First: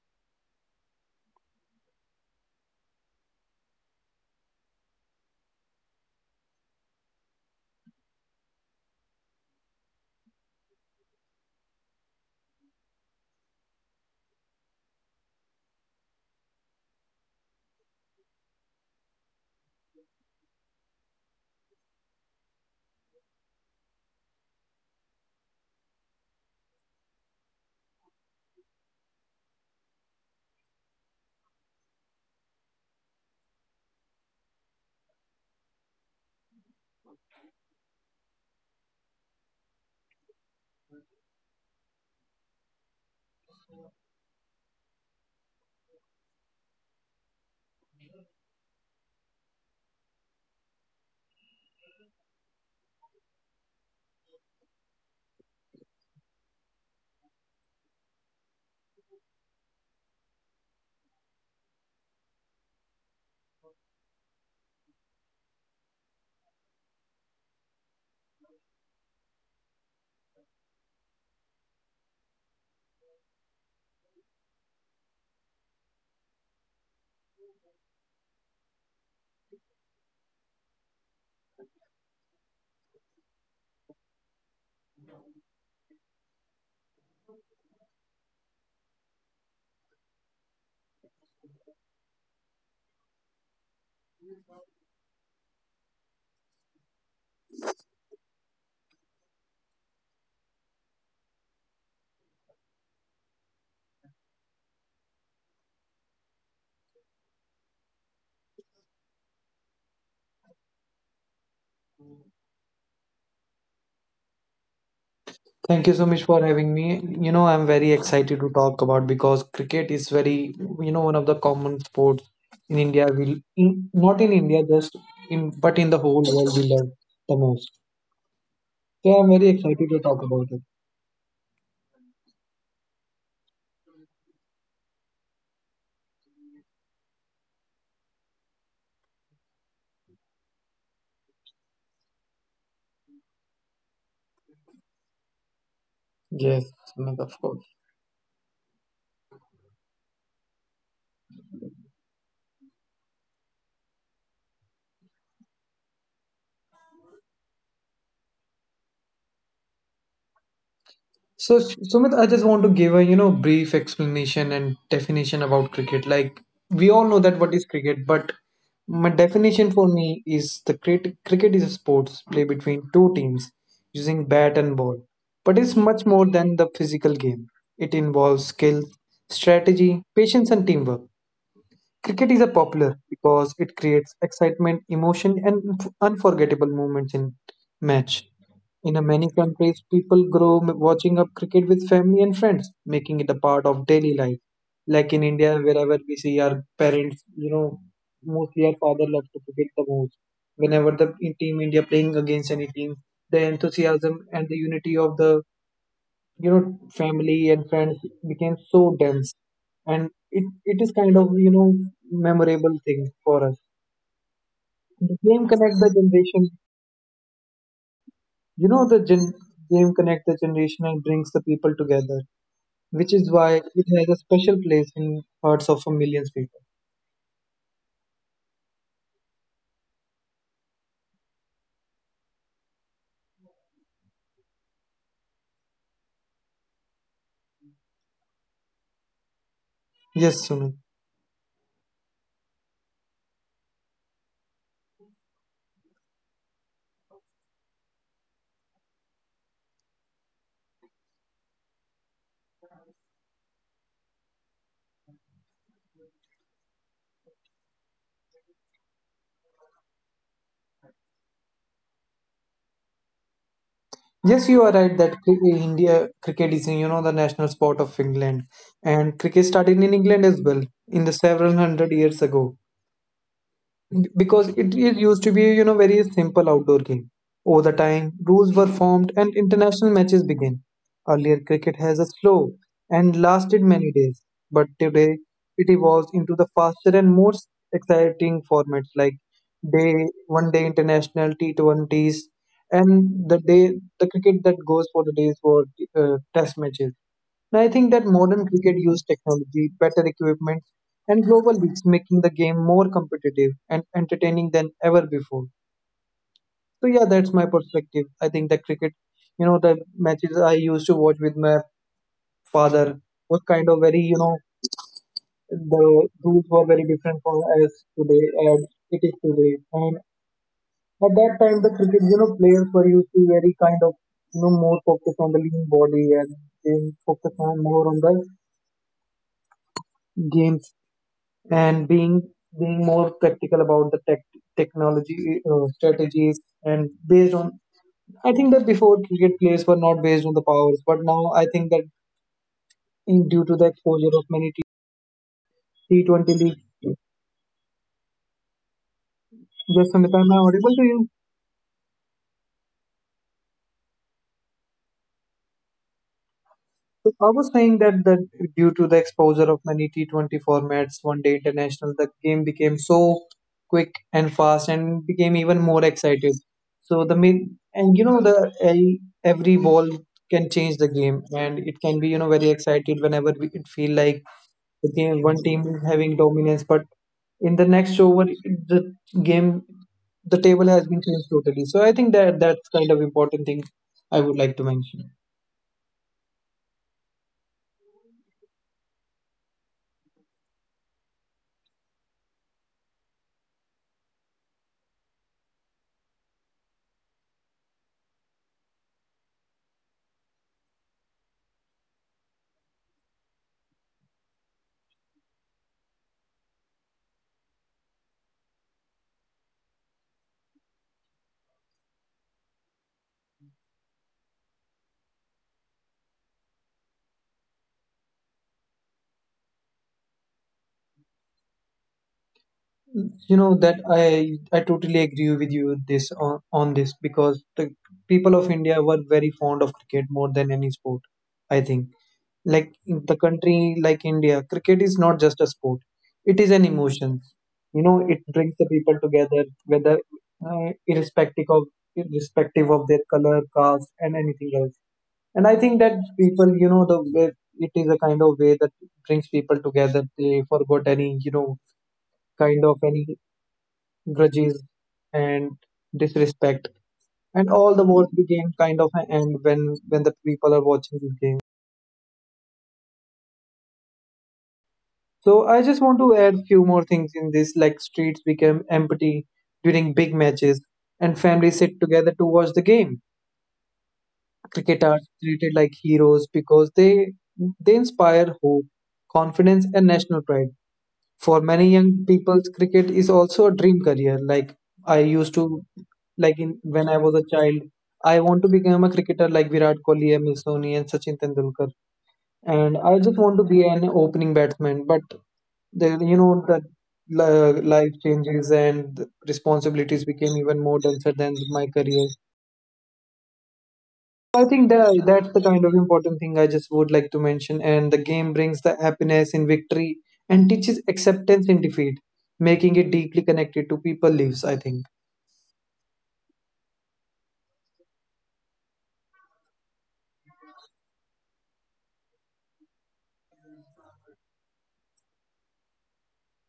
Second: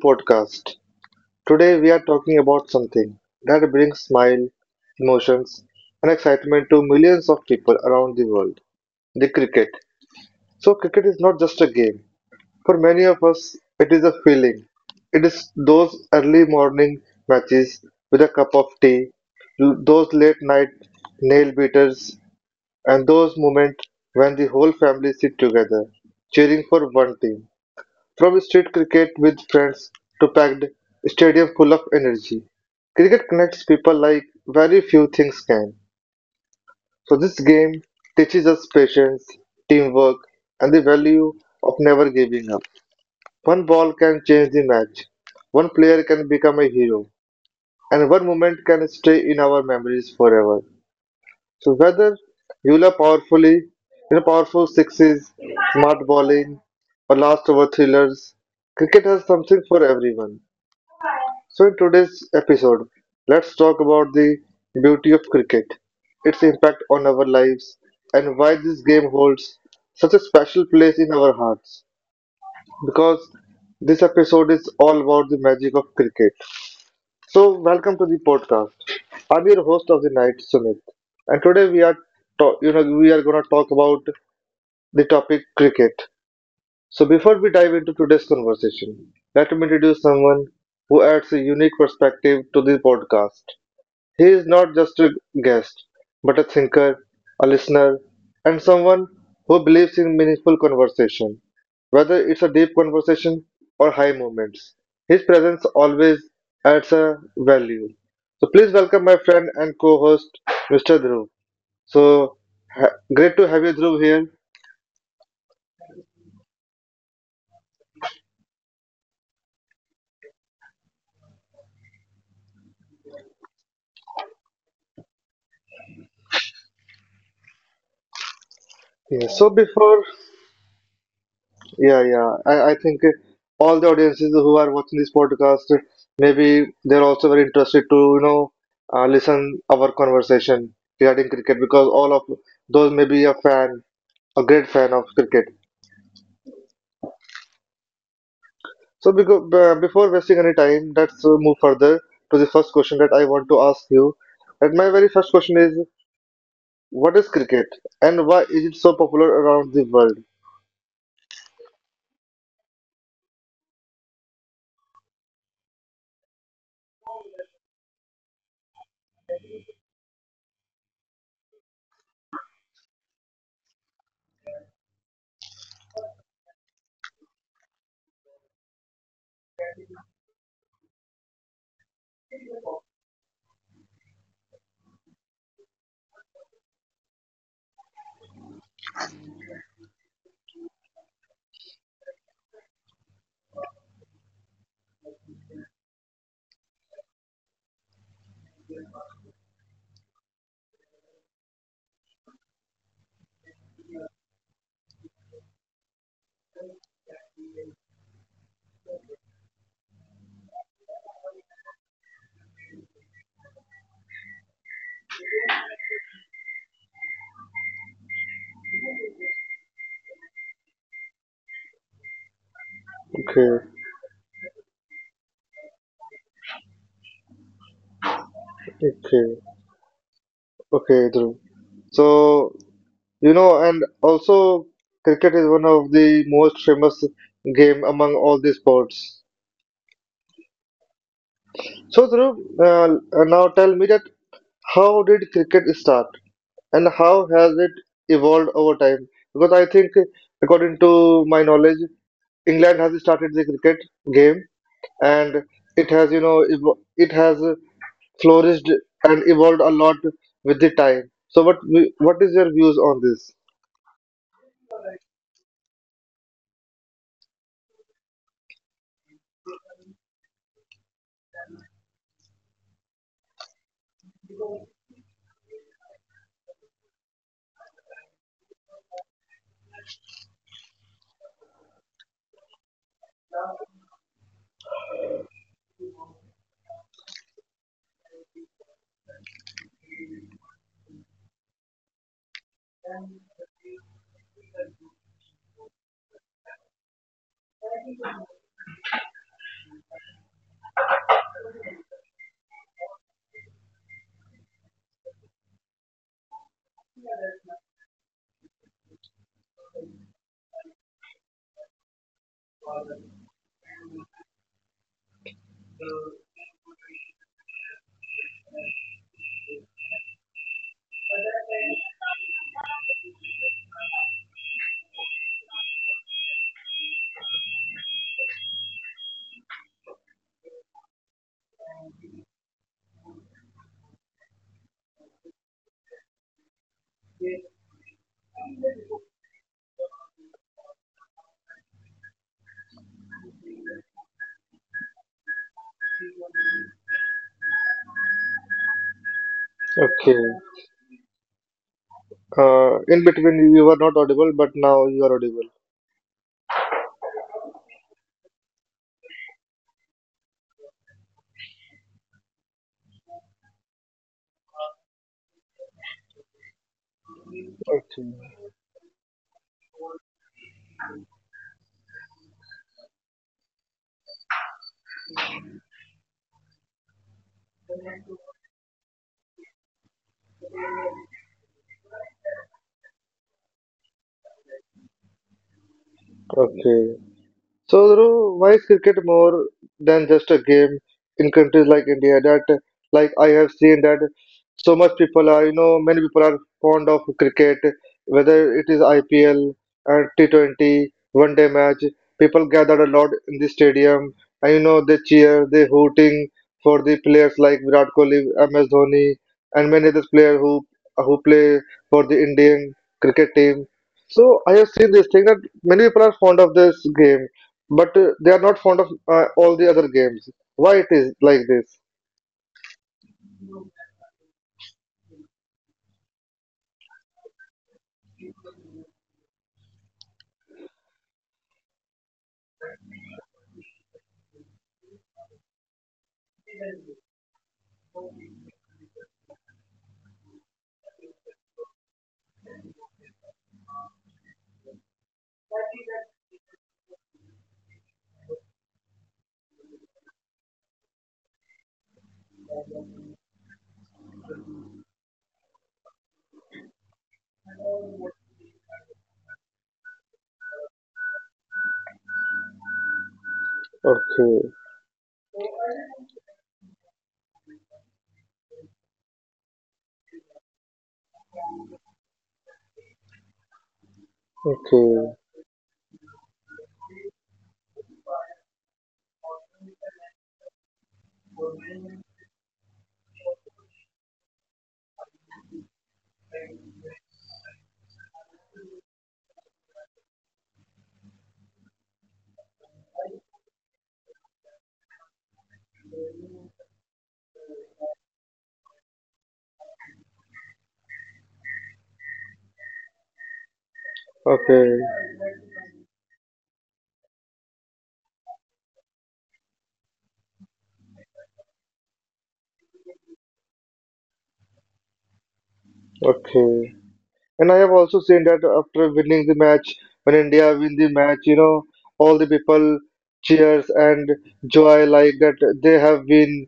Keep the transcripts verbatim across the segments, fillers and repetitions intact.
podcast. Today, we are talking about something that brings smile, emotions, and excitement to millions of people around the world, the cricket. So, cricket is not just a game. For many of us, it is a feeling. It is those early morning matches with a cup of tea, those late night nail beaters, and those moments when the whole family sit together cheering for one team. From street cricket with friends to packed stadium full of energy, cricket connects people like very few things can. So this game teaches us patience, teamwork, and the value of never giving up. One ball can change the match. One player can become a hero, and one moment can stay in our memories forever. So whether you love powerfully, you know, powerful sixes, smart bowling, or last over thrillers, cricket has something for everyone. So, in today's episode, let's talk about the beauty of cricket, its impact on our lives, and why this game holds such a special place in our hearts. Because this episode is all about the magic of cricket. So, welcome to the podcast. I'm your host of the night, Sumit, and today we are, ta- you know, we are gonna talk about the topic cricket. So, before we dive into today's conversation, let me introduce someone who adds a unique perspective to the podcast. He is not just a guest, but a thinker, a listener, and someone who believes in meaningful conversation, whether it's a deep conversation or high moments. His presence always adds a value. So please welcome my friend and co-host, mister Dhruv. So ha- great to have you, Dhruv, here. Thank you so much for having me. You know, I'm very excited to talk about because cricket is very, you know, one of the common sports in India. We in, not in India, just in, but in the whole world, we love the most. So Yeah. I'm So very excited to before talk about it. Yeah, yeah. I, I think uh, all the audiences who are watching this podcast, uh, maybe they're also very interested to, you know, uh, listen our conversation regarding cricket because all of those may be a fan, a great fan of cricket. Yes, of course. So because, uh, before wasting any time, let's uh, move further to the first question that I want to ask you. And my very first question is, what is cricket and why is it so popular around the world? So, Sumit, I just want to give a, you know, brief explanation and definition about cricket. Like we all know that what is cricket, but my definition for me is the cricket cricket is a sports play between two teams using bat and ball. But it's much more than the physical game. It involves skill, strategy, patience and teamwork. Cricket is a popular because it creates excitement, emotion, and unf- unforgettable moments in match. In a many countries, people grow m- watching up cricket with family and friends, making it a part of daily life. Like in India, wherever we see our parents, you know, mostly our father loves to cricket the most. Whenever the in- team India playing against any team, the enthusiasm and the unity of the you know family and friends became so dense, and it, it is kind of, you know memorable thing for us. The game connect the generation, you know the gen- game connect the generation and brings the people together, which is why Okay, it has a special place in hearts of millions people. okay, okay, Dhruv. So You know, and also cricket is one of the most famous game among all the sports. Yes, Sumit. So, Dhruv, uh, now tell me that how did cricket start and how has it evolved over time? Because I think, according to my knowledge, England has started the cricket game and it has, you know, evo- it has flourished and evolved a lot with the time. So, what what is your views on this? Yes, you are right that cri- India cricket is, you know the national sport of England, and cricket started in England as well in the several hundred years ago, because it, it used to be, you know very simple outdoor game. Over the time rules were formed and international matches began. Earlier cricket has a slow and lasted many days, but today it evolves into the faster and more exciting formats like day one day international T twenty s, and the day the cricket that goes for the days for uh, test matches. And I think that modern cricket used technology, better equipment, and global leagues, making the game more competitive and entertaining than ever before. So yeah, that's my perspective. I think that cricket, you know, the matches I used to watch with my father was kind of very, you know, the rules were very different from as today and it is today. And at that time, the cricket, you know, players were used to very kind of, you know, more focused on the lean body, and, and focused on more on the games, and being being more practical about the tech, technology, uh, strategies and based on, I think, that before cricket players were not based on the powers, but now I think that in due to the exposure of many T- twenty leagues. Yes, Samita, Okay. am I audible to you? Uh, in between you were not audible, but now you are audible. So I was saying that that due to the exposure of many T twenty formats, one day international, the game became so quick and fast and became even more excited. So, the main and you Okay. know the a- every ball can change the game, and it can be, you know very excited whenever we, it feel like the game one team is having dominance, but in the next over the game the table has been changed totally. So I think that that's kind of important thing I would like to mention. Okay. So, Dhruv, why is cricket more than just a game in countries like India? That, like, I have seen that so much people are, you know, many people are fond of cricket, whether it is I P L and t Twenty, one day match. People gathered a lot in the stadium, and you know, they cheer, they hooting for the players like Virat Kohli, M S Dhoni, and many other players who who play for the Indian cricket team. So I have seen this thing that many people are fond of this game, but uh, they are not fond of uh, all the other games. Why it is like this? You know that i i totally agree with you this on, on this because the people of India were very fond of cricket more than any sport, I think. Like in the country like India, cricket is not just a sport, it is an emotion. You know it brings the people together, whether, uh, irrespective of irrespective of their color, caste and anything else. And I think that people, you know the way, it is a kind of way that brings people together. They forgot any, you know kind of any grudges and disrespect, and all the wars became kind of an end when when the people are watching this game. Okay, So I just want to add few more things in this, like streets became empty during big matches and families sit together to watch the game. Cricketers okay, treated like heroes because they they inspire hope, confidence and national pride. For many young people cricket is also a dream career. Like, I used to like in when I was a child, I want to become a cricketer like Virat Kohli, M S Dhoni, and Sachin Tendulkar. And I just want to be an opening batsman. But the you know that li- life changes and the responsibilities became even more denser than my career. I okay, think that that's the kind of important thing I just would like to mention. And the game brings the happiness in victory and teaches acceptance in defeat, making it deeply connected to people lives, I think. okay. And I have also seen that after winning the match, when India win the match, you know, all the people cheers and joy like that they have been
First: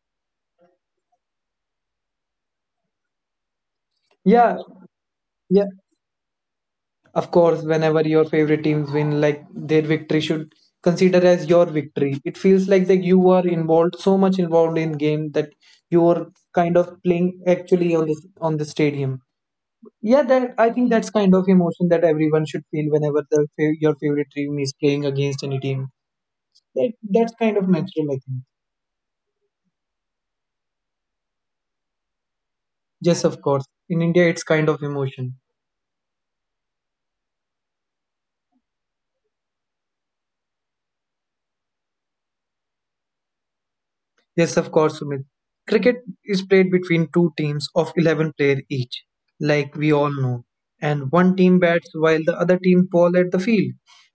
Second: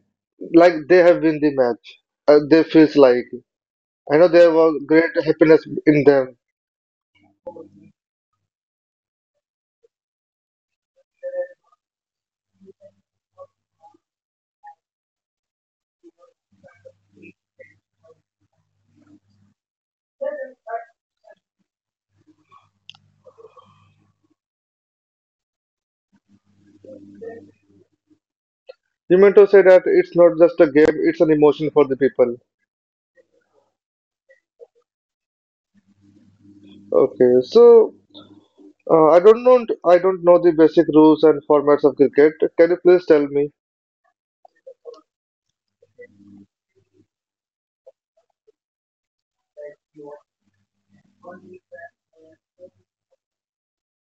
like they have win the match. Uh, they feels like I know there Yeah, was great happiness yeah. in them. Of course, whenever your favorite teams win, like their victory should consider as your victory. It feels like that you are involved so much involved in game, that you are kind of playing actually on the on the stadium. Yeah, that I think that's kind of emotion that everyone should feel whenever the fa- your favorite team is playing against any team. That, that's kind of natural, I think. You meant to say that it's not just a game; it's an emotion for the people. Yes, of course. In India, it's kind of emotion. Okay, so. Uh, I don't know. I don't know the basic rules and formats of cricket. Can you please tell me? Yes, of course, Sumit. Cricket is played between two teams of eleven players each, like we all know. And one team bats while the other team ball at the field.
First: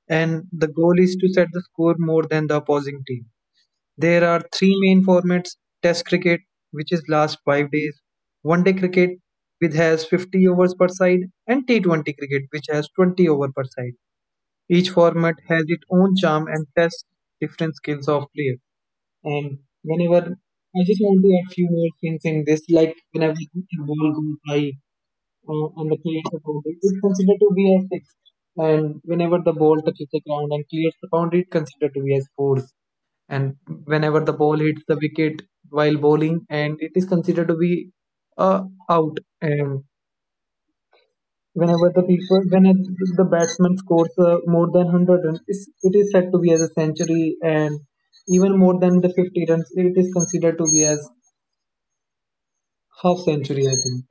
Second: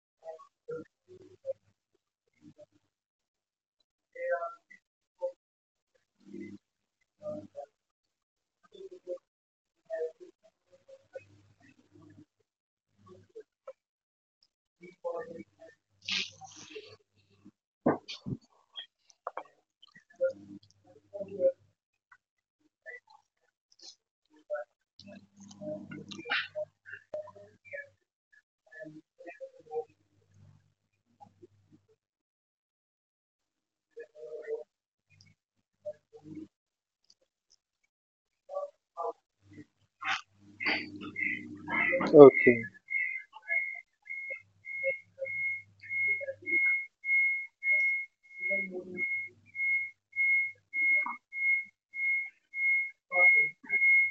And the goal is to set the score more than the opposing team. There are three main formats: Test cricket, which is last five days, one day cricket, which has fifty overs per side, and T twenty cricket, which has twenty over per side. Each format has its own charm and tests different skills of player. And whenever I just want to add few more things in this, like whenever a ball goes by uh, and the clears the boundary, it's considered to be as six. And whenever the ball touches the ground and clears the boundary, it's considered to be as four. And whenever the ball hits the wicket while bowling, and it is considered to be, uh, out. And whenever the people, Okay. when it, the batsman scores, uh, more than one hundred runs, it's, it is said to be as a century. And even more than the fifty runs, it is considered to be as half century, I think.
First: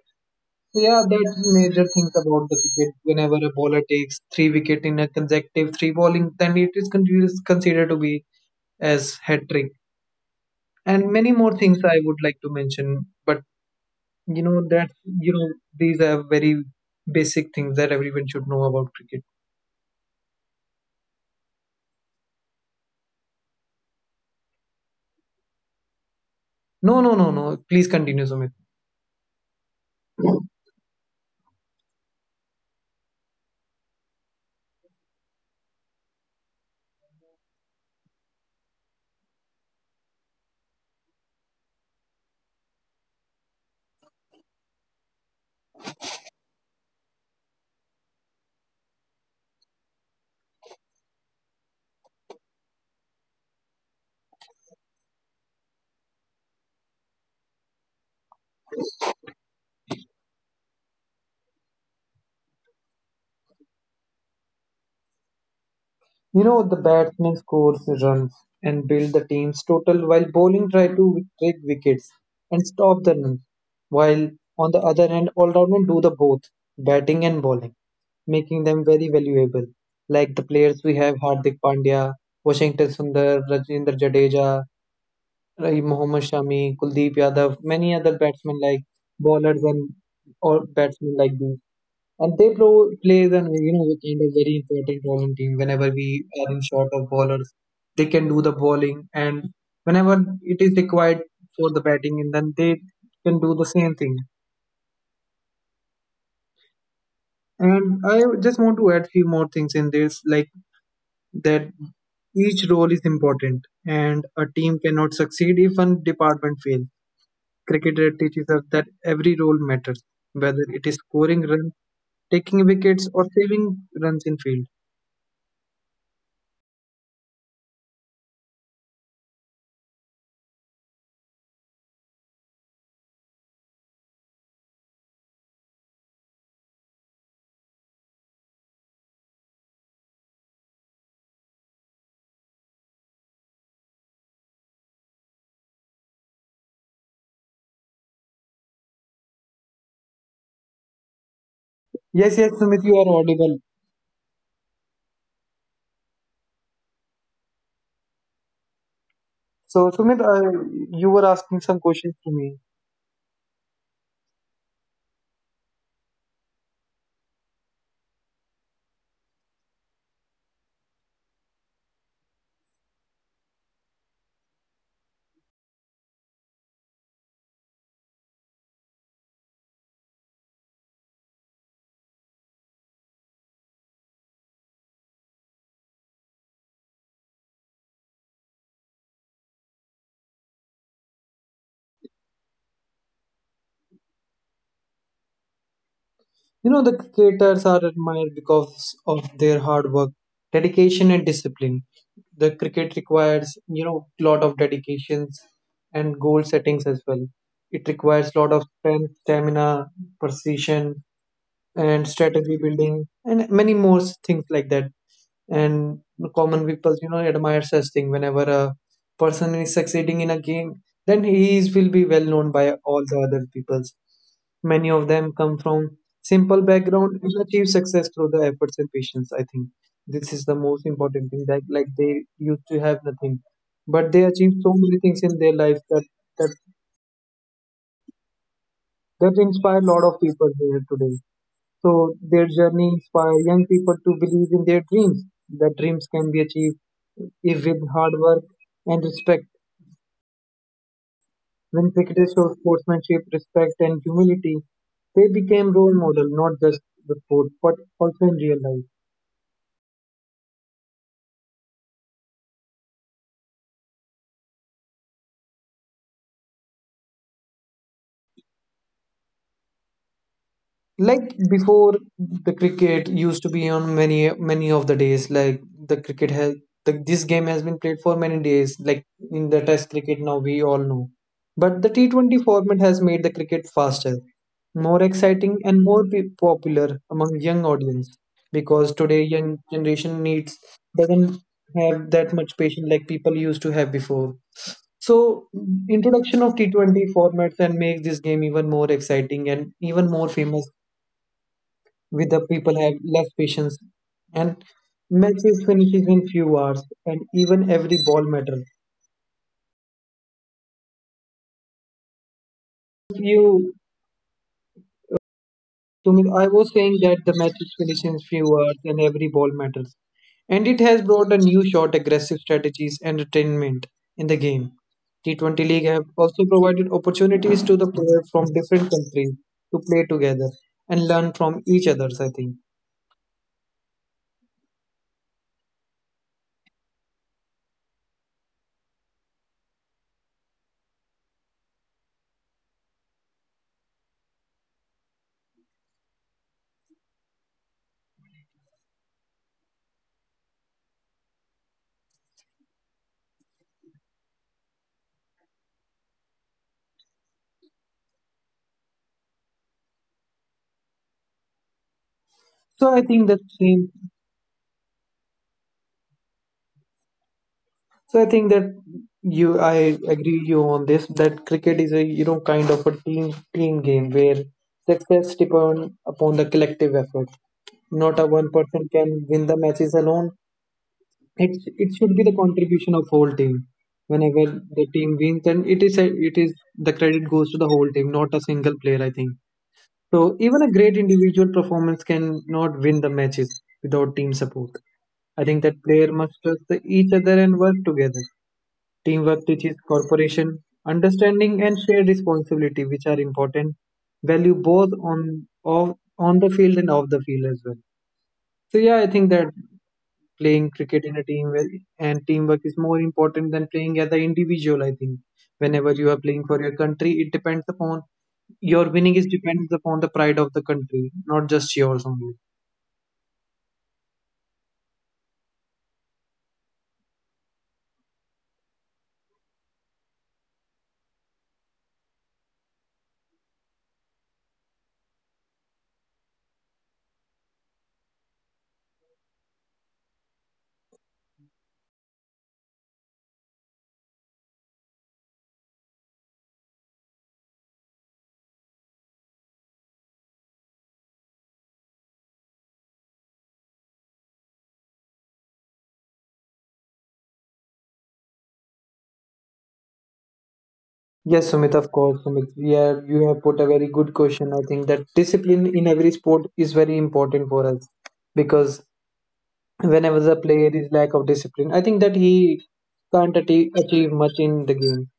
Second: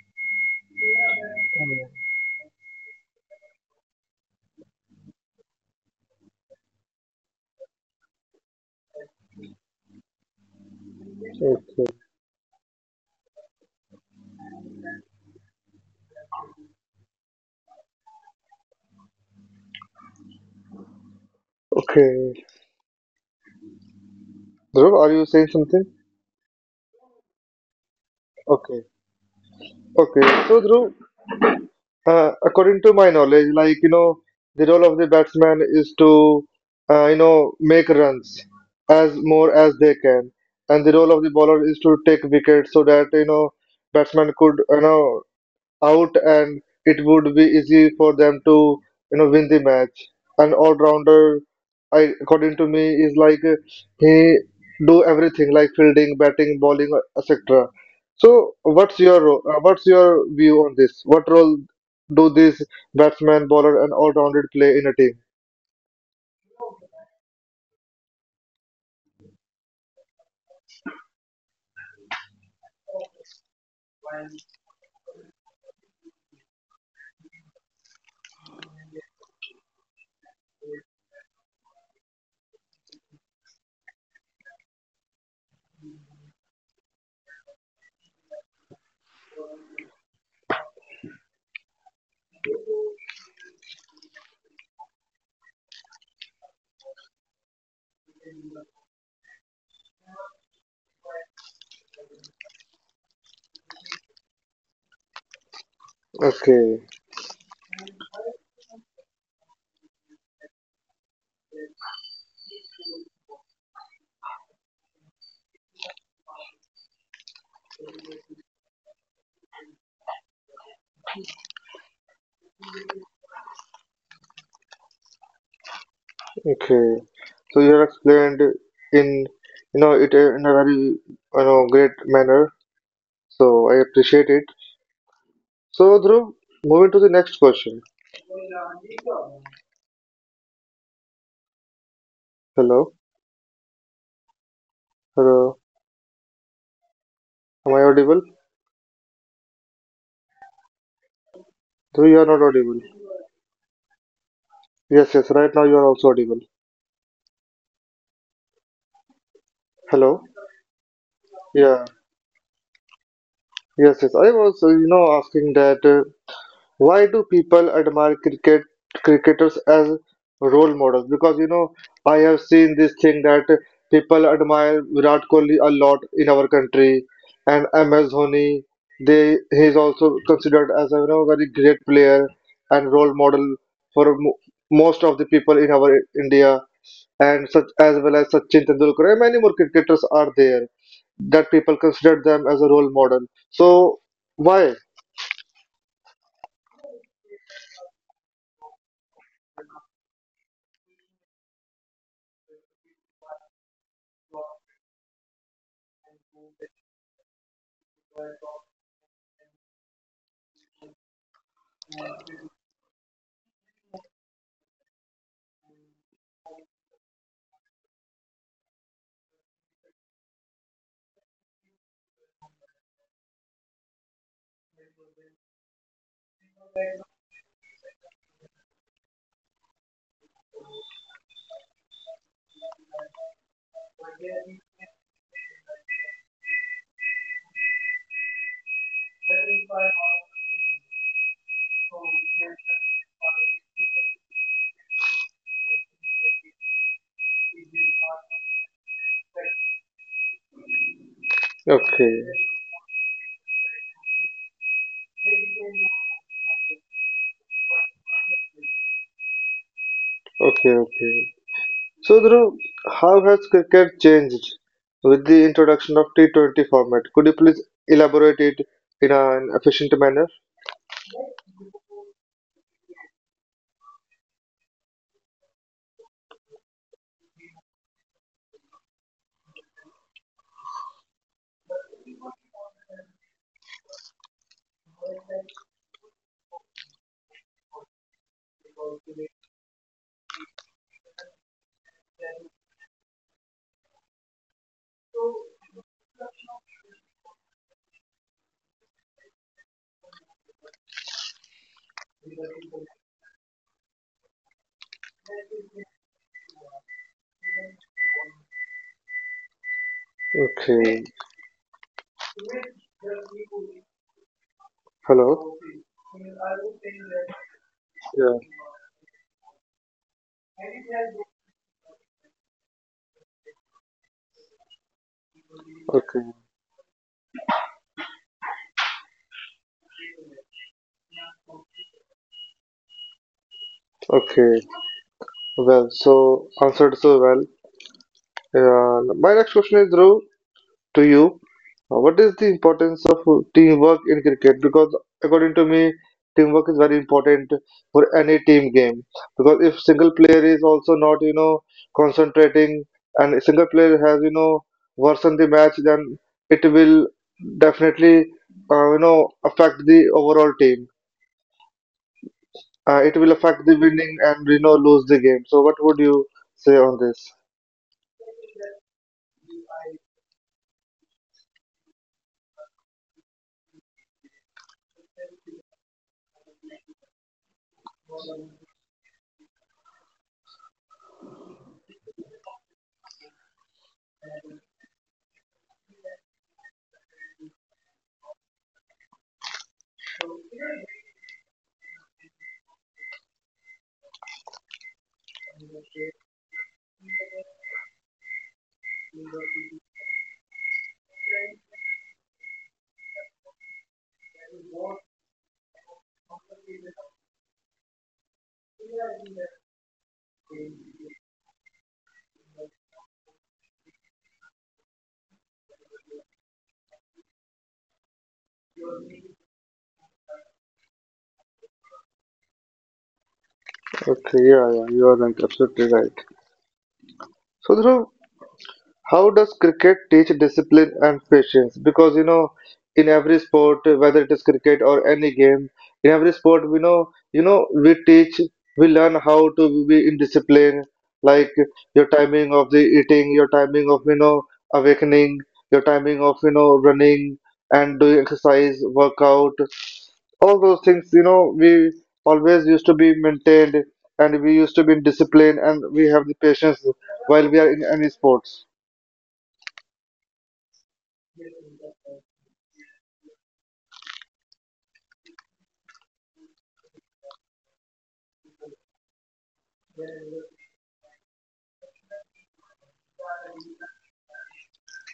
Yeah, that's major things about the wicket. Whenever a bowler takes three wicket in a consecutive three bowling, then it is con- is considered to be as hat trick. And many more things Okay. I would like to mention, but you know that you know these are very basic things that everyone should know about cricket. Okay. Dhruv, are you saying something? No, no, no, no. Please continue, Sumit. Okay. Okay. So Dhruv, uh, according to my knowledge, like you know, the role of the batsman is to, uh, you know, make runs as more as they can, and the role of the bowler is to take wickets so that you know batsman could you know out and it would be easy for them to you know win the match. An all-rounder, I according to me, is like uh, he do everything like fielding, batting, bowling, et cetera. So what's your ro- uh, what's your view on this? What role do these batsman, bowler, and all-rounded play in a team? You know, the batsman scores runs and build the team's total while bowling try to take wickets and stop the runs. While on the other hand, all-rounders do the both, batting and bowling, making them very valuable. Like the players we have Hardik Pandya, Washington Sundar, Rajendra Jadeja, Raheem Mohammad Shami, Kuldeep Yadav, many other batsmen like bowlers and or batsmen like these. And they pro- plays an, you know a kind of very important role in team. Whenever we are in short of ballers, they can do the bowling, and whenever it is required for the batting, and then they can do the same thing. Okay, And I just want to add few more things in this, like that each role is important, and a team cannot succeed if one department fails. Cricket teaches us that every role matters, whether it is scoring runs, taking wickets, or saving runs in field. okay. So you have explained in you know it uh, in a very you know great manner. So I appreciate it. So, Dhruv, moving to the next question. Hello, hello. Am I audible? Dhruv, you are Yes, not yes, audible. Sumit, you are audible. Yes, yes. Right now, you are also audible. So, Hello. Sumit, uh, you were asking some Yeah. questions to me. Yes, yes. I was, uh, you know, asking that. uh, Why do people admire cricket cricketers as role models? Because you know, I have seen this thing that people admire Virat Kohli a lot in our country, and M S Dhoni. They he is also considered as a you know very great player and role model for mo- most of the people in our India, and such as well as Sachin Tendulkar. And many more cricketers are there that people consider them as a role model. So why? You know, the cricketers are admired because of their hard work, dedication, and discipline. The cricket requires, you know, lot of dedications and goal settings as well. It requires lot of strength, stamina, precision, and strategy building, and many more things like that. And common people, you know admire such thing whenever a person is succeeding in a game, then he is, will be well known by all the other peoples. Many of them come from simple background and achieve success through the efforts and patience, I think this is the most important thing. Like like they used to have nothing but they achieved so many things in their life, that that, that inspire a lot of people here today. So their Okay. journey inspire young people to believe in their dreams. That dreams can be achieved if with hard work and respect. When cricketers Okay. showed sportsmanship, respect, and humility, they became role model not just the sport but also in real life. Okay. So, Dhruv, how has cricket changed with the introduction of T twenty format? Could you please elaborate it in an efficient manner? Like before, the cricket used to be on many many of the days, like the cricket has the, this game has been played for many days, like in the test cricket, now we all know. But the T twenty format has made the cricket faster, more exciting and more pe- popular among young audience, because today young generation needs doesn't have that much patience like people used to have before. So introduction of T twenty formats and make this game even more exciting and even more famous with the people have less patience, and matches finishes in few hours and even every ball matters. Okay. You Hello. to me I was saying that the matches finish in Yeah. few hours and every ball matters. And it has brought a new short aggressive strategies and entertainment in the game. T twenty League have Okay. also provided opportunities to the players from different countries to play together and learn from each other, I think. Okay. Well, so answered so well. Uh, my next question is, Dhruv, to you, uh, what is the importance of uh, teamwork in cricket? Because according to me, teamwork is very important for any team game. Because if single player is also not, you know, concentrating and a single player has, you know, worsened the match, then it will definitely, uh, you know, affect the overall team. So I Uh, it think will the affect the same winning and, you know, lose the game. So what would you say on this? So I think that you, I agree you on this, that cricket is a, you know, kind of a team team game where success depends upon the collective effort. Not a one person can win the matches alone. It it should be the contribution of whole team. Whenever the team wins, then it is a, it is the credit goes to the whole team, not a single player, I think so. Even a great individual performance can not win the matches without team support. I think that player must trust the- each other and work together. Teamwork teaches cooperation, understanding, and shared responsibility, which are important value both on of on the field and off the field as well. So yeah, I think that playing cricket in a team with- and teamwork is more important than playing as an individual. I think whenever you are playing for your country, it depends upon your winning is depends upon the pride of the country, not just yours only. Okay, yeah, yeah, you are right, absolutely right. So, Dhruv, how does cricket teach discipline and patience? Because you know, in every sport, whether it is cricket or any game, in every sport, we know, you know, we teach, we learn how to be in discipline, like your timing of the eating, your timing of you know awakening, your timing of you know running and doing exercise, workout, all those things. You know, we always used to be maintained, and we used to be in discipline, and we have the patience while we are in any sports. Yes, Sumit, of course, Sumit. Yeah, you have put a very good question. I think that discipline in every sport is very important for us, because whenever the player is lack of discipline, I think that he can't atti- achieve much in the game.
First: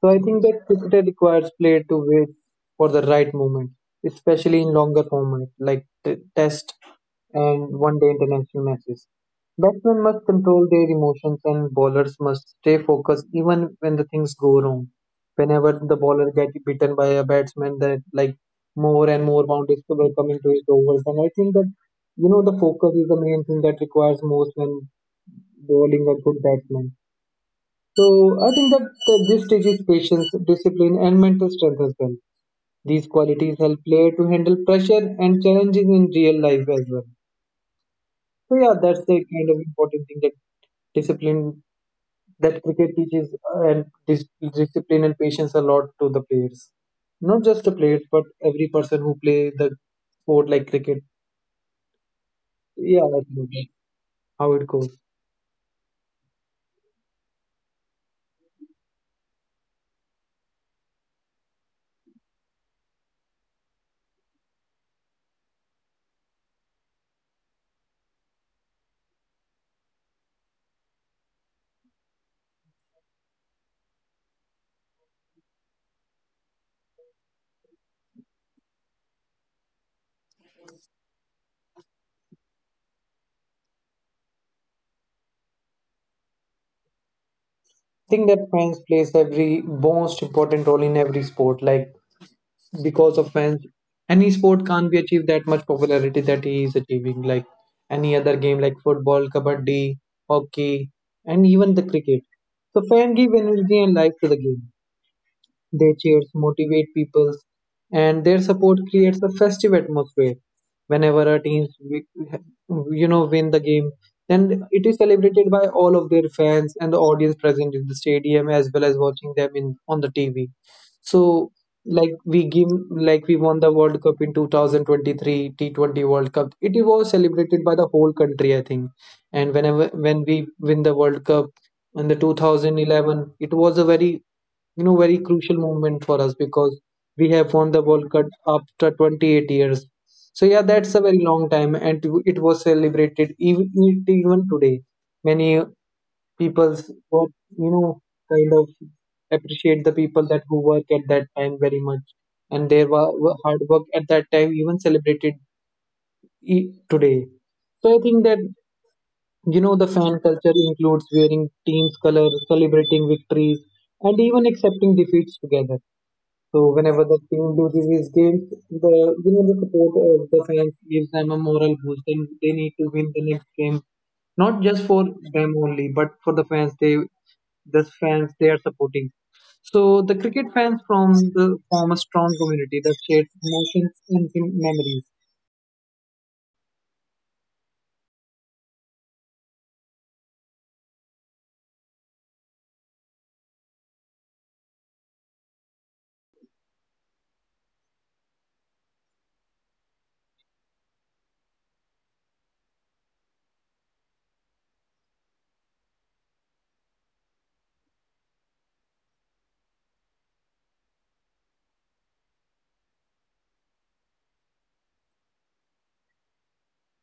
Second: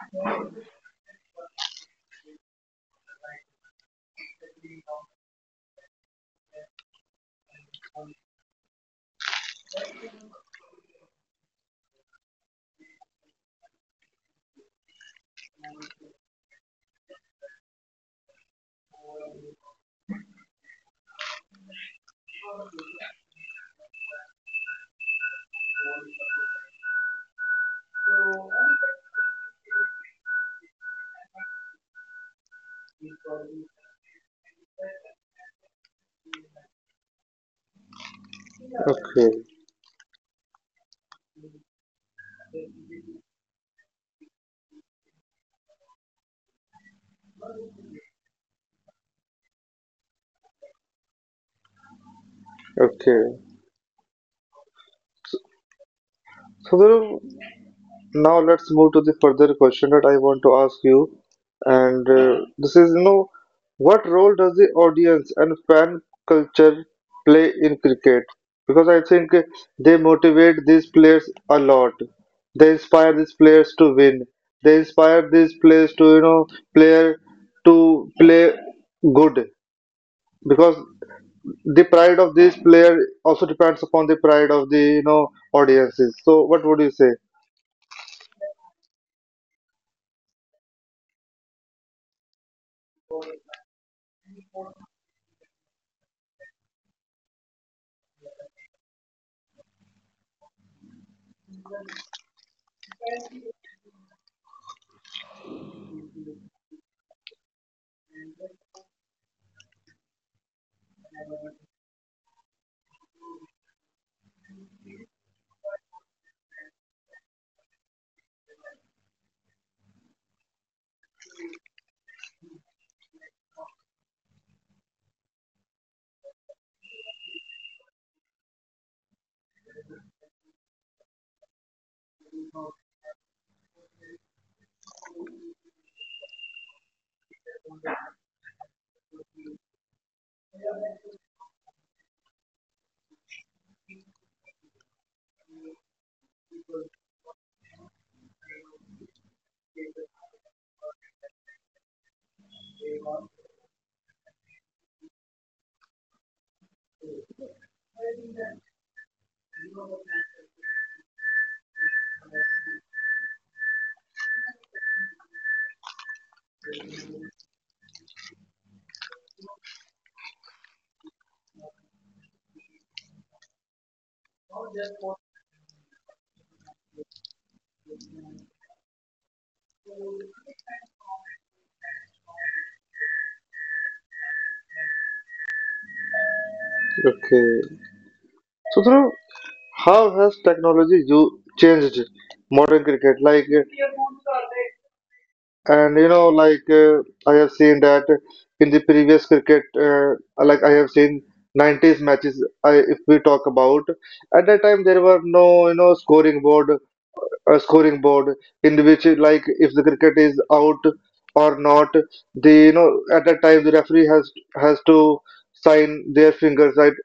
So I think that cricket requires play to wait for the right moment, especially in longer format like t- test and one-day international matches. Batsmen must control their emotions and bowlers must stay focused even when the things go wrong. Whenever the bowler gets beaten by a batsman, that like more and more boundaries were coming to his overs. And I think that, you know, the focus is the main thing that requires most when bowling a good batsman. So I think that that this teaches patience, discipline, and mental strength as well. These qualities help player to handle pressure and challenges in real life as well. So yeah, that's the Okay, kind of important thing, that discipline that cricket teaches, uh, and dis- discipline and patience a lot to the players. Not just the players, but every person who play the sport like cricket. Yeah, that's okay. how it goes. So Dhruv, now let's move to the further question that I want to ask you, and uh, this is, you know, what role does the audience and fan culture play in cricket? Because I think they motivate these players a lot. They inspire these players to win. They inspire these players to, you know, player to play good because the pride of this player also depends upon the pride of the you know audiences. So what would you say? Think that fans plays every most important role in every sport. Like because of fans, any sport can't be achieved that much popularity that he is achieving, like any other game like football, kabaddi, hockey, and even the cricket. So fan give energy and life to the game, their cheers motivate people, and their support creates a festive atmosphere. Whenever our teams, wi- you know, win the game, then it is celebrated by all of their fans and the audience present in the stadium, as well as watching them in on the T V. So, like we give, like we won the World Cup in two thousand twenty-three T twenty World Cup. It was celebrated by the whole country, I think. And whenever when we win the World Cup in the two thousand eleven, it was a very, you know, very crucial moment for us, because we have won the World Cup after twenty-eight years. So yeah, that's a very long time, and to- it was celebrated even even today. Many people's what, you know, kind of appreciate the people that who work at that time very much, and their wa- wa- hard work at that time even celebrated e- today. So I think that, you know, the fan culture includes wearing team's colors, celebrating victories, and even accepting defeats together. So whenever the team loses his games, the, you know, the support of the fans gives them a moral boost, and they need to win the next game. Not just for them only, but for the fans they the fans they are supporting. So the cricket fans from the form a strong community that shares emotions and mem- memories. Okay. So Dhruv, how has technology you changed modern cricket, like, uh, and you know like, uh, I have seen that in the previous cricket, uh, like, I have seen nineties matches. I, if we talk about at that time, there were no you know scoring board, a scoring board in which, like, if the cricket is out or not. The you know At that time, the referee has has to sign their fingers, right?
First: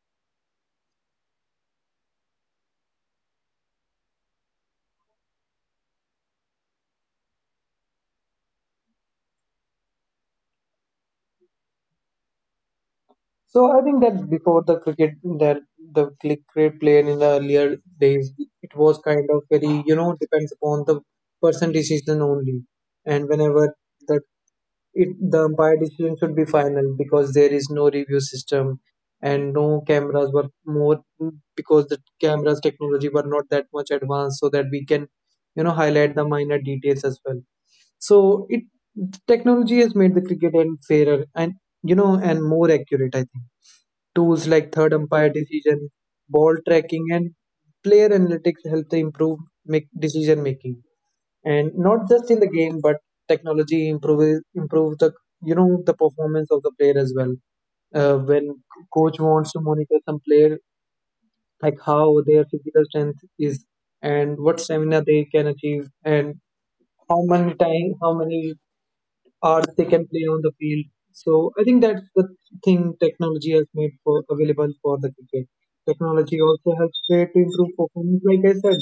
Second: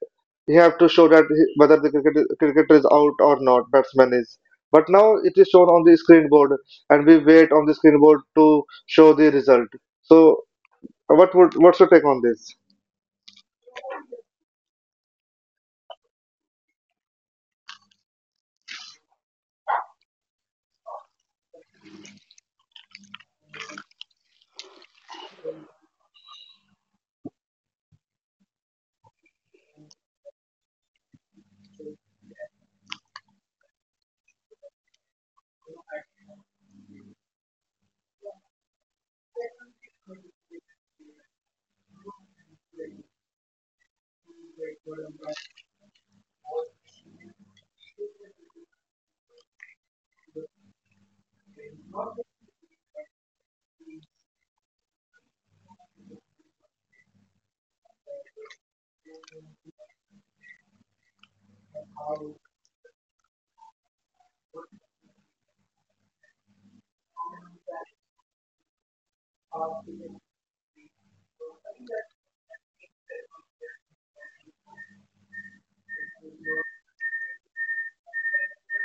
He have to show that, he- whether the cricket, cricketer is out or not batsman is. But now it is shown on the screen board, and we wait on the screen board to show the result. So what would what's your take on this? So I think that before the cricket, that the cricket player in the earlier days, it was kind of very, you know, depends upon the person decision only, and whenever that it the umpire decision should be final, because there is no review system and no cameras were more, because the cameras technology were not that much advanced so that we can, you know, highlight the minor details as well. So it technology has made the cricket and fairer and, you know, and more accurate, I think. Tools like third umpire decision, ball tracking, and player analytics help to improve make decision making. And not just in the game, but technology improves improves the, you know, the performance of the player as well. Uh, when coach wants to monitor some player, like how their physical strength is and what stamina they can achieve, and how many time how many or they can play on the field. So I think that's the thing technology has made for available for the cricket. Technology also helps player to improve performance, like I said,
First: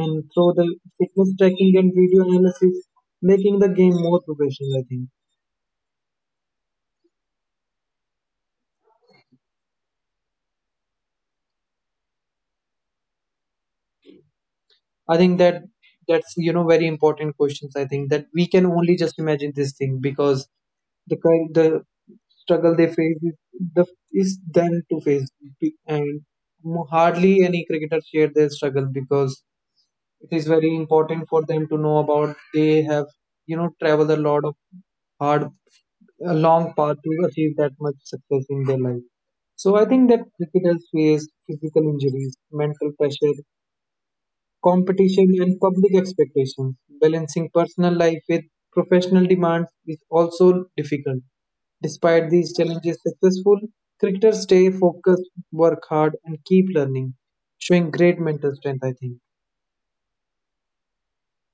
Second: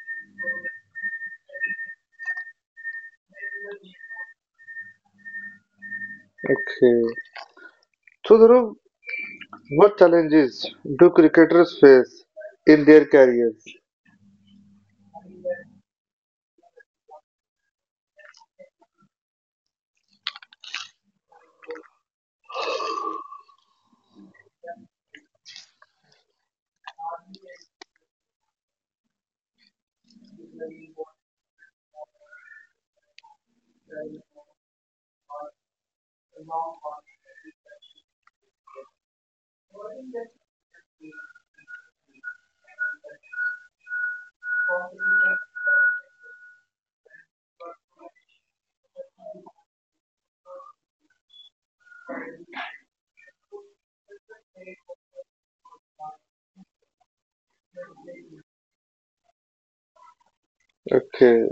and through the fitness tracking and video analysis, making the game more professional, I think. Okay. So Dhruv, what challenges do cricketers face in their careers? I think that that's, you know, very important questions. I think that we can only just imagine this thing because the kind the struggle they face is the is them to face. Be- and mo- Hardly any cricketer share their struggle, because it is very important for them to know about they have, you know, traveled a lot of hard a long path to achieve that much success in their life. So I think that cricketers face physical injuries, mental pressure, competition and public expectations. Balancing personal life with professional demands is also difficult. Despite these challenges, successful cricketers stay focused, work hard and keep learning, showing great mental strength, I think. Okay.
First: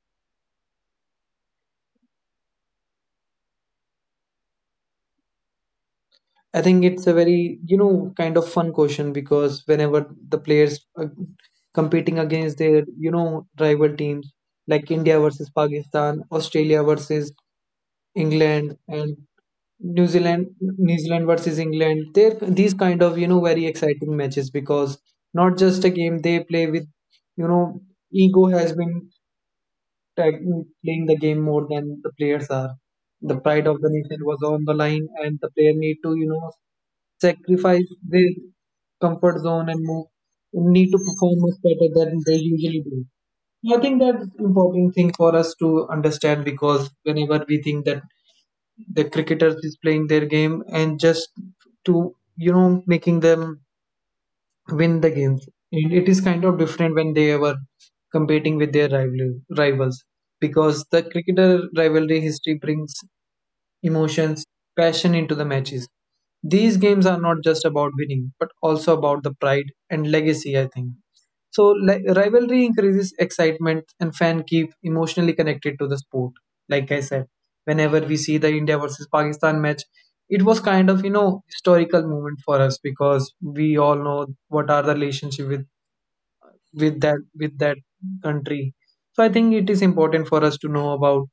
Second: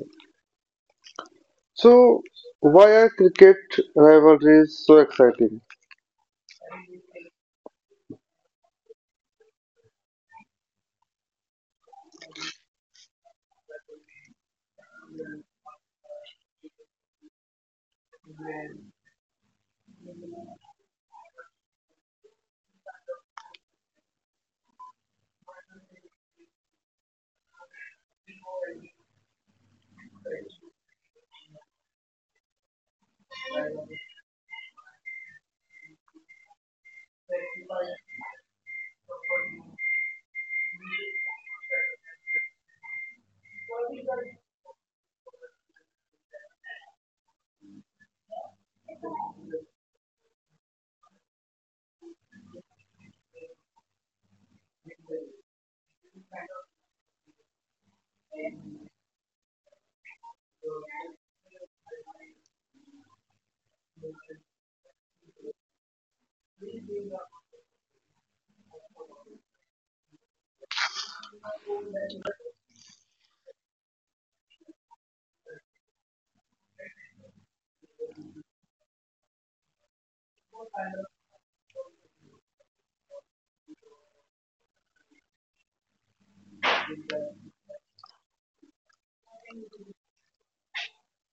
So, why are cricket rivalries so exciting? I think it's a very, you know, kind of fun question, because whenever the players are competing against their, you know, rival teams, like India versus Pakistan, Australia versus England, and New Zealand, New Zealand versus England, they're these kind of, you know, very exciting matches, because not just a game they play with, you know, ego has been tag- playing the game more than the players are. The pride of the nation was on the line, and the player need to, you know, sacrifice their comfort zone and move need to perform much better than they usually do. So, I think that's important thing for us to understand, because whenever we think that the cricketers is playing their game and just to, you know, making them win the games. And it is kind of different when they were competing with their rival, rivals, because the cricketer rivalry history brings emotions, passion into the matches. These games are not just about winning, but also about the pride and legacy, I think. So li- rivalry increases excitement and fans keep emotionally connected to the sport. Like I said, whenever we see the India versus Pakistan match, it was kind of, you know, historical moment for us, because we all know what are the relationship with with that with that country. So I think it is important for us to know about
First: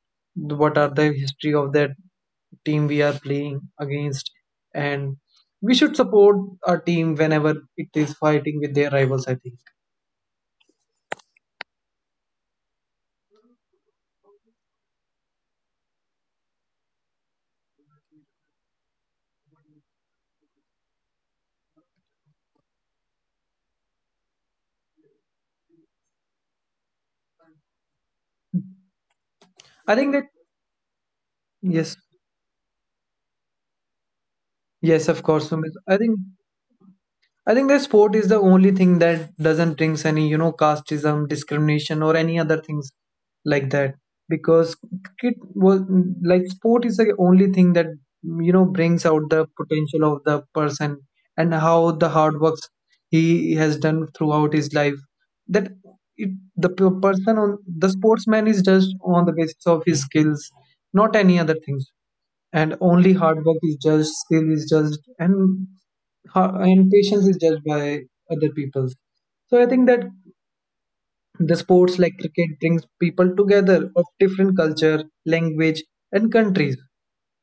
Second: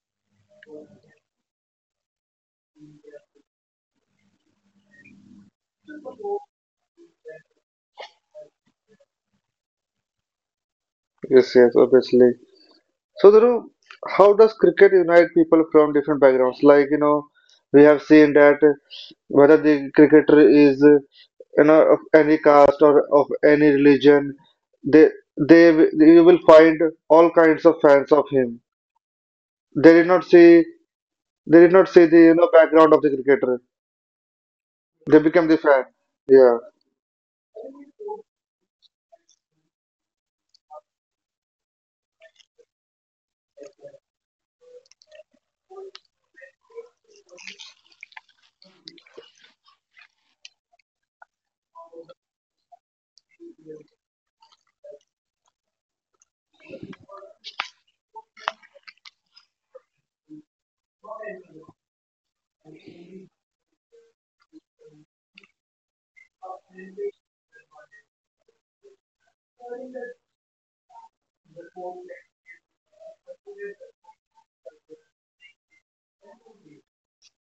the- what are the history of that team we are playing against, and we should support our team whenever it is fighting with their rivals, I think. Yes, yes, obviously. So, Dhruv, how does cricket unite people from different backgrounds? Like, you know, we have seen that whether the cricketer is, uh, you know, of any caste or of any religion, they, they, you will find all kinds of fans of him. They I did think that not see, they did not Yes, see the, you know, background of the cricketer. yes, They of course, become the Sumit. fan. I think Yeah. I think that sport is the only thing that doesn't brings any, you know, casteism, discrimination, or any other things like that. Because cricket was like sport is the only thing that, you know, brings out the potential of the person and how the hard works he has done throughout his life. That it, the p- person on the sportsman is just on the basis of his skills, not any other things, and only hard work is judged, skill is judged, and ha- and patience is judged by other people. So I think that the sports like cricket brings people together of different culture, language, and countries.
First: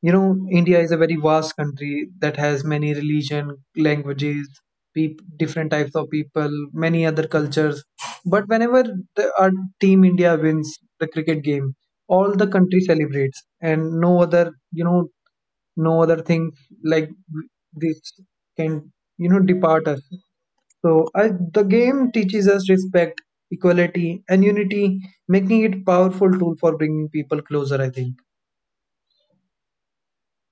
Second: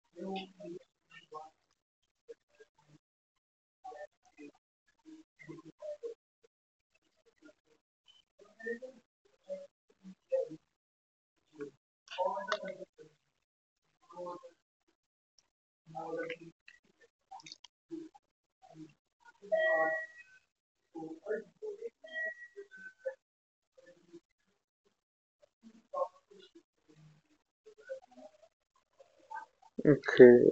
You know, India is a very vast country that has many religion, languages, peop- different types of people, many other cultures. But whenever the, our team India wins the cricket game, all the country celebrates, and no other, you know, no other thing like this can you know depart us. So I, the game teaches us respect, equality, and unity, making it powerful tool for bringing people closer, I think. Okay.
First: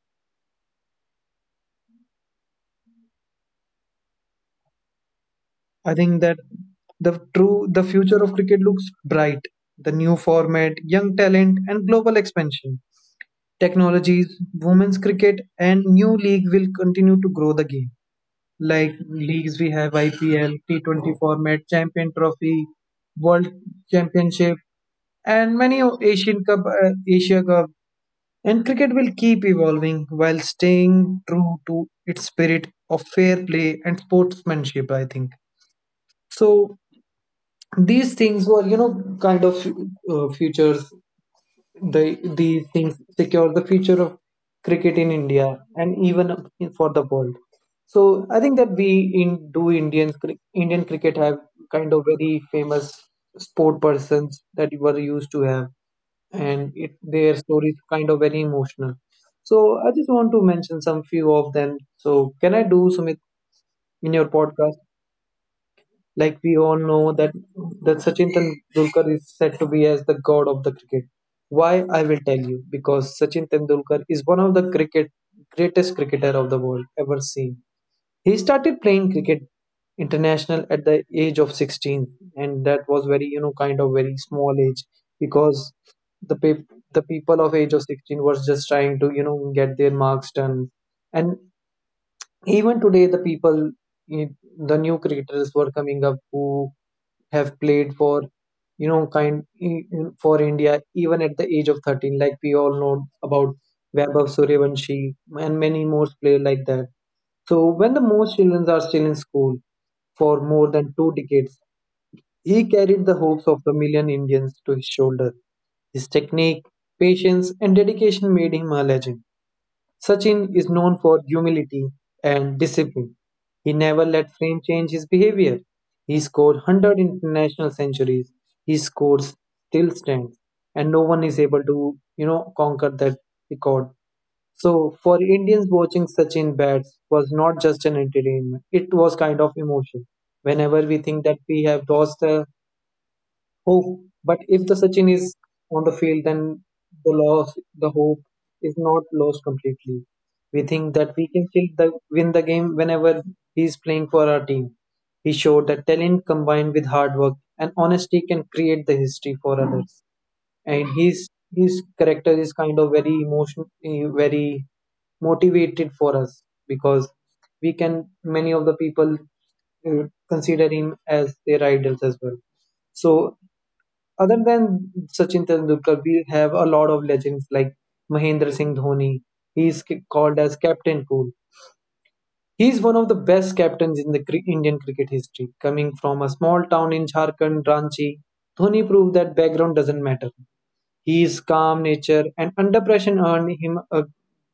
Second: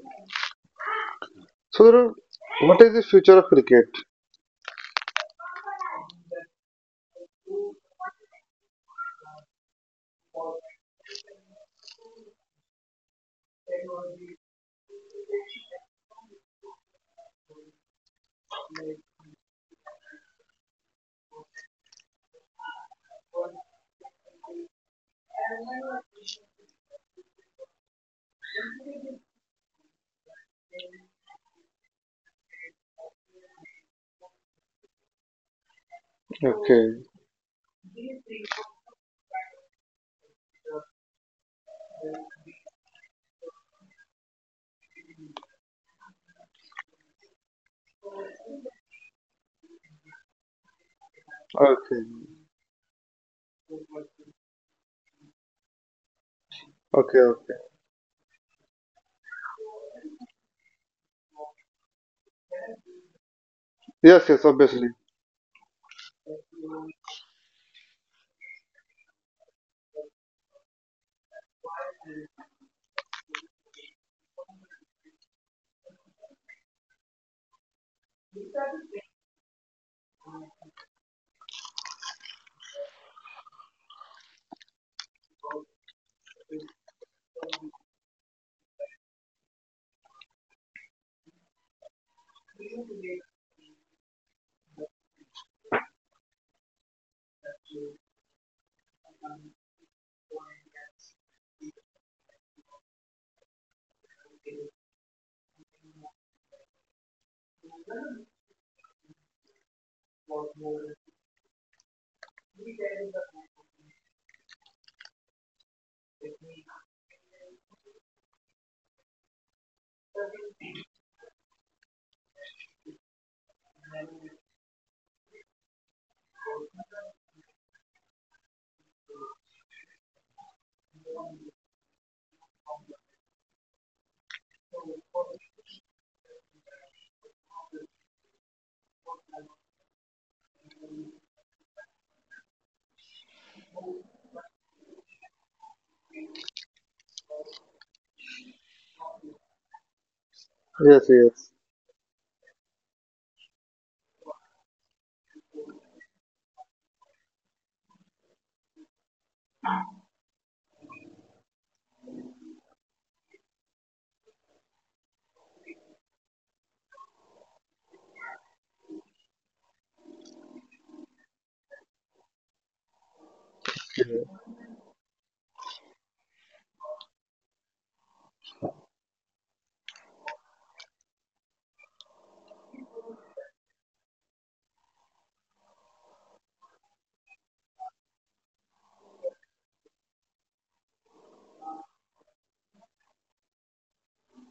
So, Dhruv, what is the future of cricket? I think that the true the future of cricket looks bright. The new format, young talent, and global expansion, technologies, women's cricket, and new league will continue to grow the game. Like leagues, we have I P L, T twenty format, Champion Trophy, World Championship, and many o- Asian Cup, uh, Asia Cup. And cricket will keep evolving while staying true to its spirit of fair play and sportsmanship, I think. So Okay. these things were, you know, kind of uh, futures, the these things secure the future of cricket in India and even for the world. So I think that we in do Indians cri- Indian cricket have kind of Okay, very famous sport persons that you were used to have, and it okay, their okay. stories kind of very emotional. So I just want to mention some few of them. So can I do, Sumit, in your Yes, yes, podcast? obviously. Like we all know that that Sachin Tendulkar is said to be as the god of the cricket. Why I will tell you, because Sachin Tendulkar is one of the cricket greatest cricketer of the world ever seen. He started playing cricket international at the age of sixteen, and that was very, you know, kind of very small age, because the pe- the people of age of sixteen was just trying to, you know, get their marks done. And even today the people, eh, the new creators were coming up who have played for, you know kind eh, eh, for India even at the age of thirteen, like we all know about Vaibhav Suryavanshi and many more players like that. So when the most children are still in school, for more than two decades he carried the hopes of the million Indians to his shoulder. His technique, patience, and dedication made him a legend. Sachin is known for humility and discipline. He never let fame change his behavior. He scored one hundred international centuries. His scores still stands, and no one is able to, you know, conquer that record. So for Indians watching Sachin bats was not just an entertainment. It was kind of emotion. Whenever we think that we have lost a hope, but if the Sachin is on the field, then the loss, the hope is not lost completely. We think Yes, that we can yes. still the, win the game whenever he is playing for our team. He showed that talent combined with hard work and honesty can create the history for others. And his his character is kind of very emotion, eh, very motivated for us, because we can many of the people eh, consider him as their idols as well. So Yeah. other than Sachin Tendulkar, we have a lot of legends like Mahendra Singh Dhoni. He's c- called as Captain Cool. He is one of the best captains in the cri- Indian cricket history. Coming from a small town in Jharkhand, Ranchi, Dhoni proved that background doesn't matter. He is calm nature and under pressure earned him a,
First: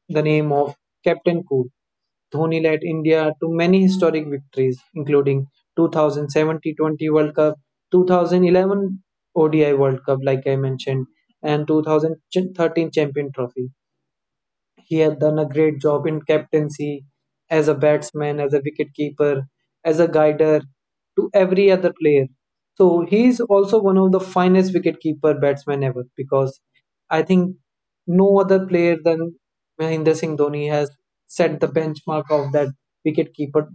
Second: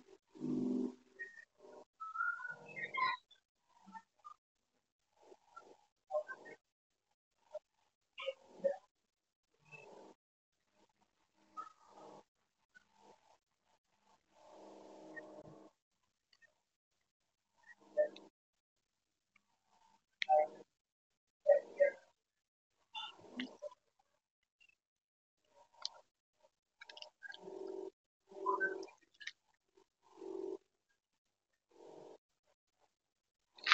the name of Captain Cool. Dhoni led India to many historic victories, including two thousand seventeen-twenty World Cup, two thousand eleven O D I World Cup, like I mentioned, and two thousand thirteen Champion Trophy. He had done a great job in captaincy, as a batsman, as a wicketkeeper, as a guider to every other player. So he is also one of the finest wicketkeeper batsmen ever, because I think no other player than Mahendra Singh Dhoni has set the benchmark of that wicketkeeper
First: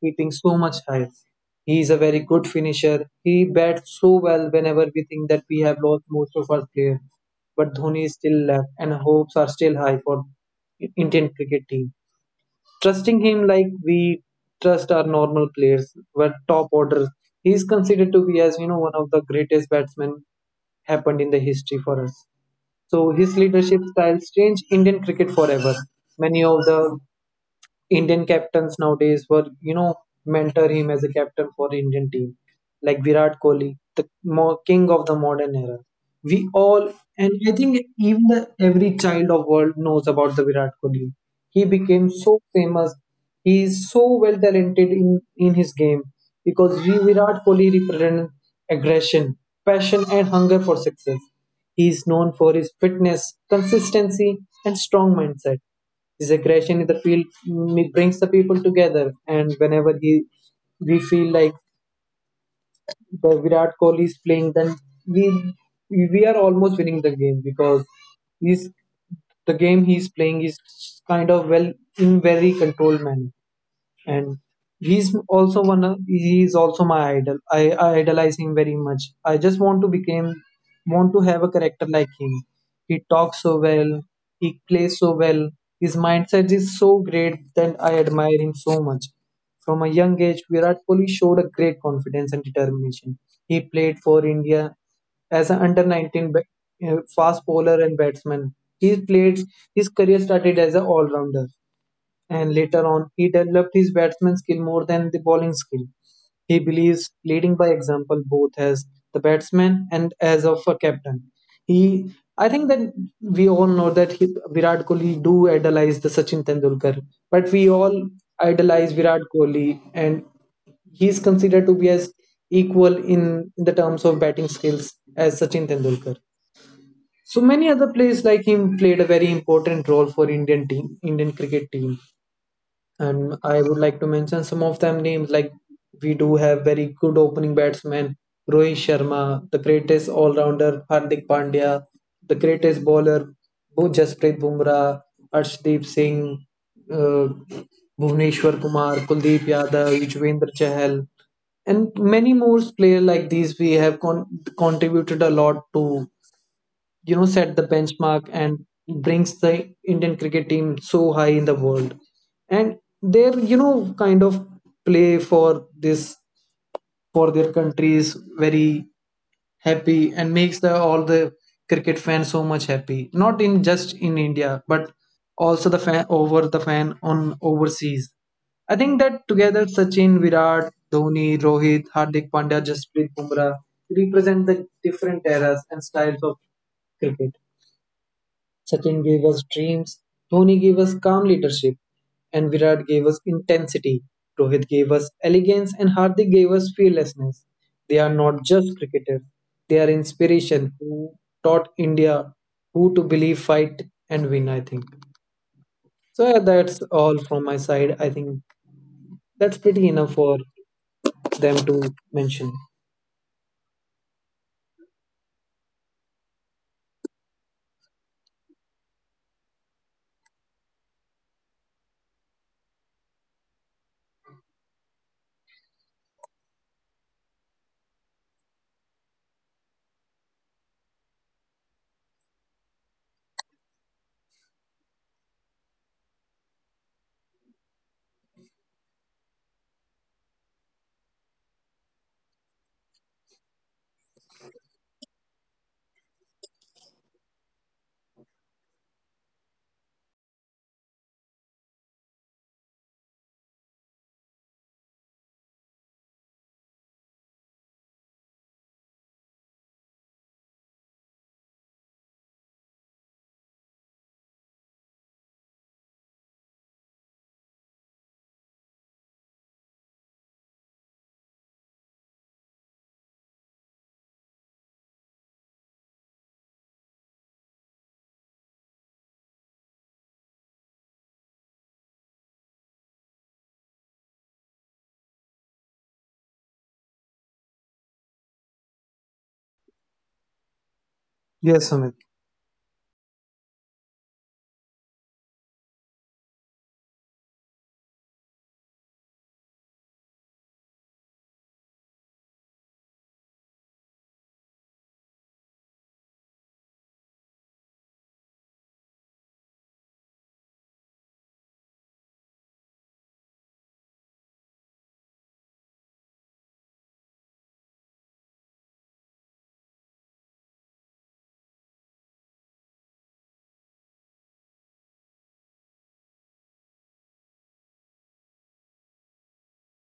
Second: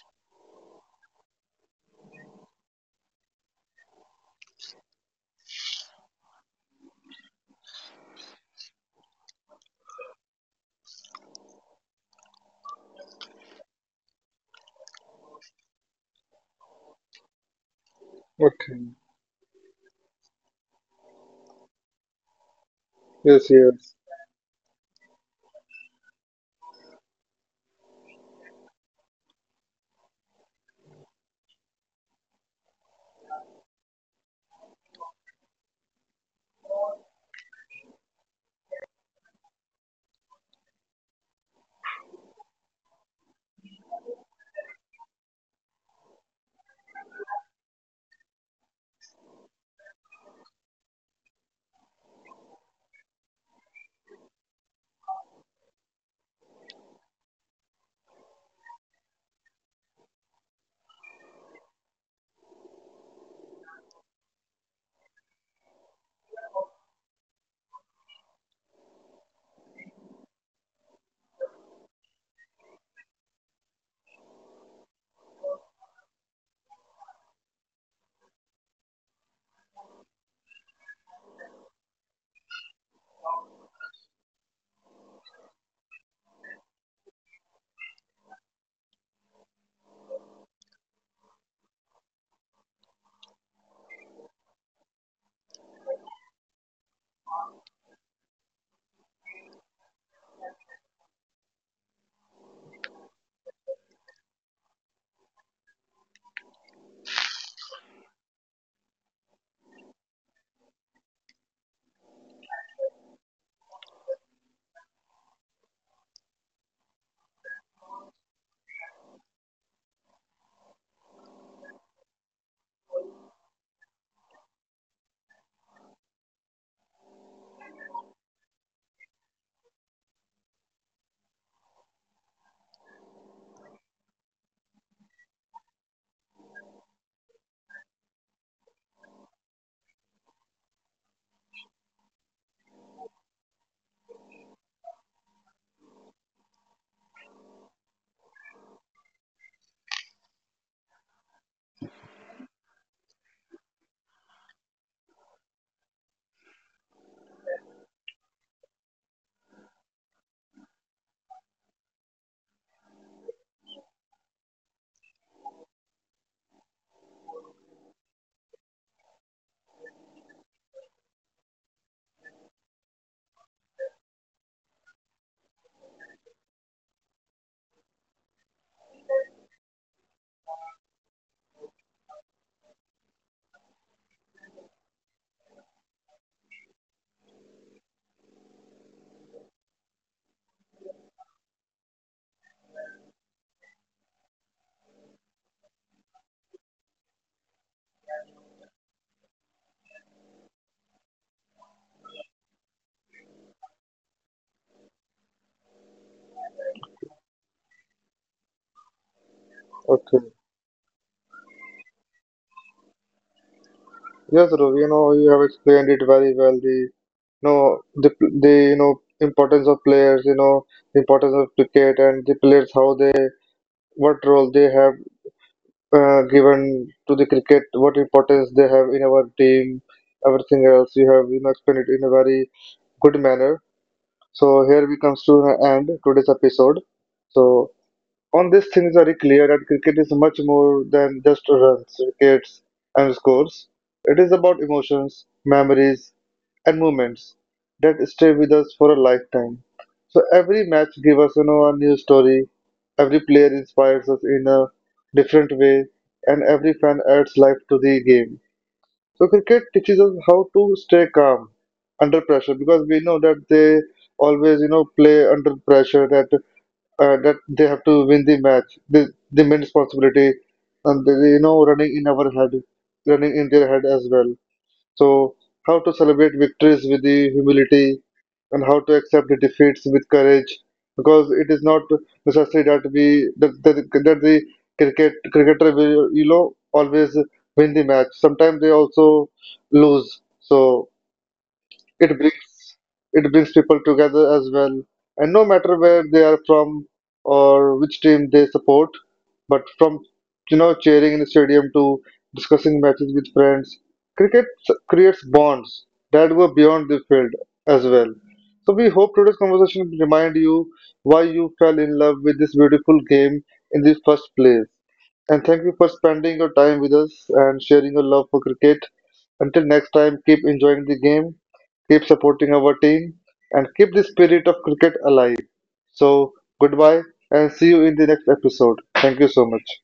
keeping so much higher. He is a very good finisher. He bats so well whenever we think that we have lost most of our players. But Dhoni is still left, and hopes are still high for Indian cricket team, trusting him like we trust our normal players, but top orders. He is considered to be as, you know, Okay. one of the greatest batsmen happened in the history for us. So his Yes, leadership yes. styles changed Indian cricket forever. Many of the Indian captains nowadays were, you know, mentor him as a captain for Indian team, like Virat Kohli, the mo- king of the modern era. We all, and I think even the, every child of world knows about the Virat Kohli. He became so famous. He is so well talented in, in his game, because we, Virat Kohli represents aggression, passion, and hunger for success. He is known for his fitness, consistency, and strong mindset. His aggression in the field, mm, it brings the people together. And whenever he we feel like the Virat Kohli is playing, then we we are almost winning the game, because he's the game he's playing is kind of well in very controlled manner. And he's also one of, he's also my idol. I, I idolize him very much. I just want to become want to have a character like him. He talks so well, he plays so well, his mindset is so great that I admire him so much. From a young age, Virat Kohli showed a great confidence and determination. He played for India as an under nineteen ba- uh, fast bowler and batsman. He played His career started as an all-rounder, and later on he developed his batsman skill more than the bowling skill. He believes leading by example both as the batsman and as of a captain. He, I think that we all know that he, Virat Kohli do idolize the Sachin Tendulkar, but we all idolize Virat Kohli, and he is considered to be as equal in, in the terms of batting skills as Sachin Tendulkar. So many other players like him played a very important role for Indian team, Indian cricket team. And I would like to mention some of them names, like we do have very good opening batsmen Rohit Sharma, the greatest all-rounder Hardik Pandya, the greatest bowler Bu- Jasprit Bumrah, Arshdeep Singh, uh, Bhuvneshwar Kumar, Kuldeep Yadav, Yuzvendra Chahal, and many more players like these we have con- contributed a lot to, you know, set the benchmark and brings the Indian cricket team so high in the world. And they're, you know, kind of play for this, for their countries very happy, and makes the all the cricket fans so much happy, not in just in India, but also the fan over the fan on overseas. I think that together Sachin, Virat, Dhoni, Rohit, Hardik Pandya, Jasprit Bumrah represent the different eras and styles of cricket. Sachin gave us dreams, Dhoni gave us calm leadership, and Virat gave us intensity. Rohit gave us elegance, and Hardik gave us fearlessness. They are not just cricketers, they are inspiration who taught India who to believe, fight, and win, I think. So, yeah, that's all from my side. I think that's pretty enough Okay. for them to mention. Yes, Dhruv, you know, you have explained it very well. The, you know, the, pl- the, you know, importance of players, you know, the importance of cricket and the players, how they, what role they have uh, given to the cricket, what importance they have in our team, everything else. You have, you know, explained it in a very good manner. So here we comes to an end today's episode. So, on this, things are very clear that cricket is much more than just runs, wickets, and scores. It is about emotions, memories, and moments that stay with us for a lifetime. So every match gives us, you know, a new story. Every player inspires us in a different way, and every fan adds life to the game. So cricket teaches us how to stay calm under pressure because we know that they always, you know, play under pressure. That uh, that they have to win the match. The the main responsibility, and they, you know, running in our head, running in their head as well. So how to celebrate victories with the humility, and how to accept the defeats with courage, because it is not necessary that we that that, that the cricket cricketer will you know always win the match. Sometimes they also lose. So. Yes, Sumit. It brings it brings people together as well, and no matter where they are from or which team they support, but from you know cheering in the stadium to discussing matches with friends, cricket s- creates bonds that go beyond the field as well. So we hope today's conversation remind you why you fell in love with this beautiful game in the first place. And thank you for spending your time with us and sharing your love for cricket. Until next time, keep enjoying the game, keep supporting our team, and keep the spirit of cricket alive. So, goodbye and see you in the next episode. Thank you so much.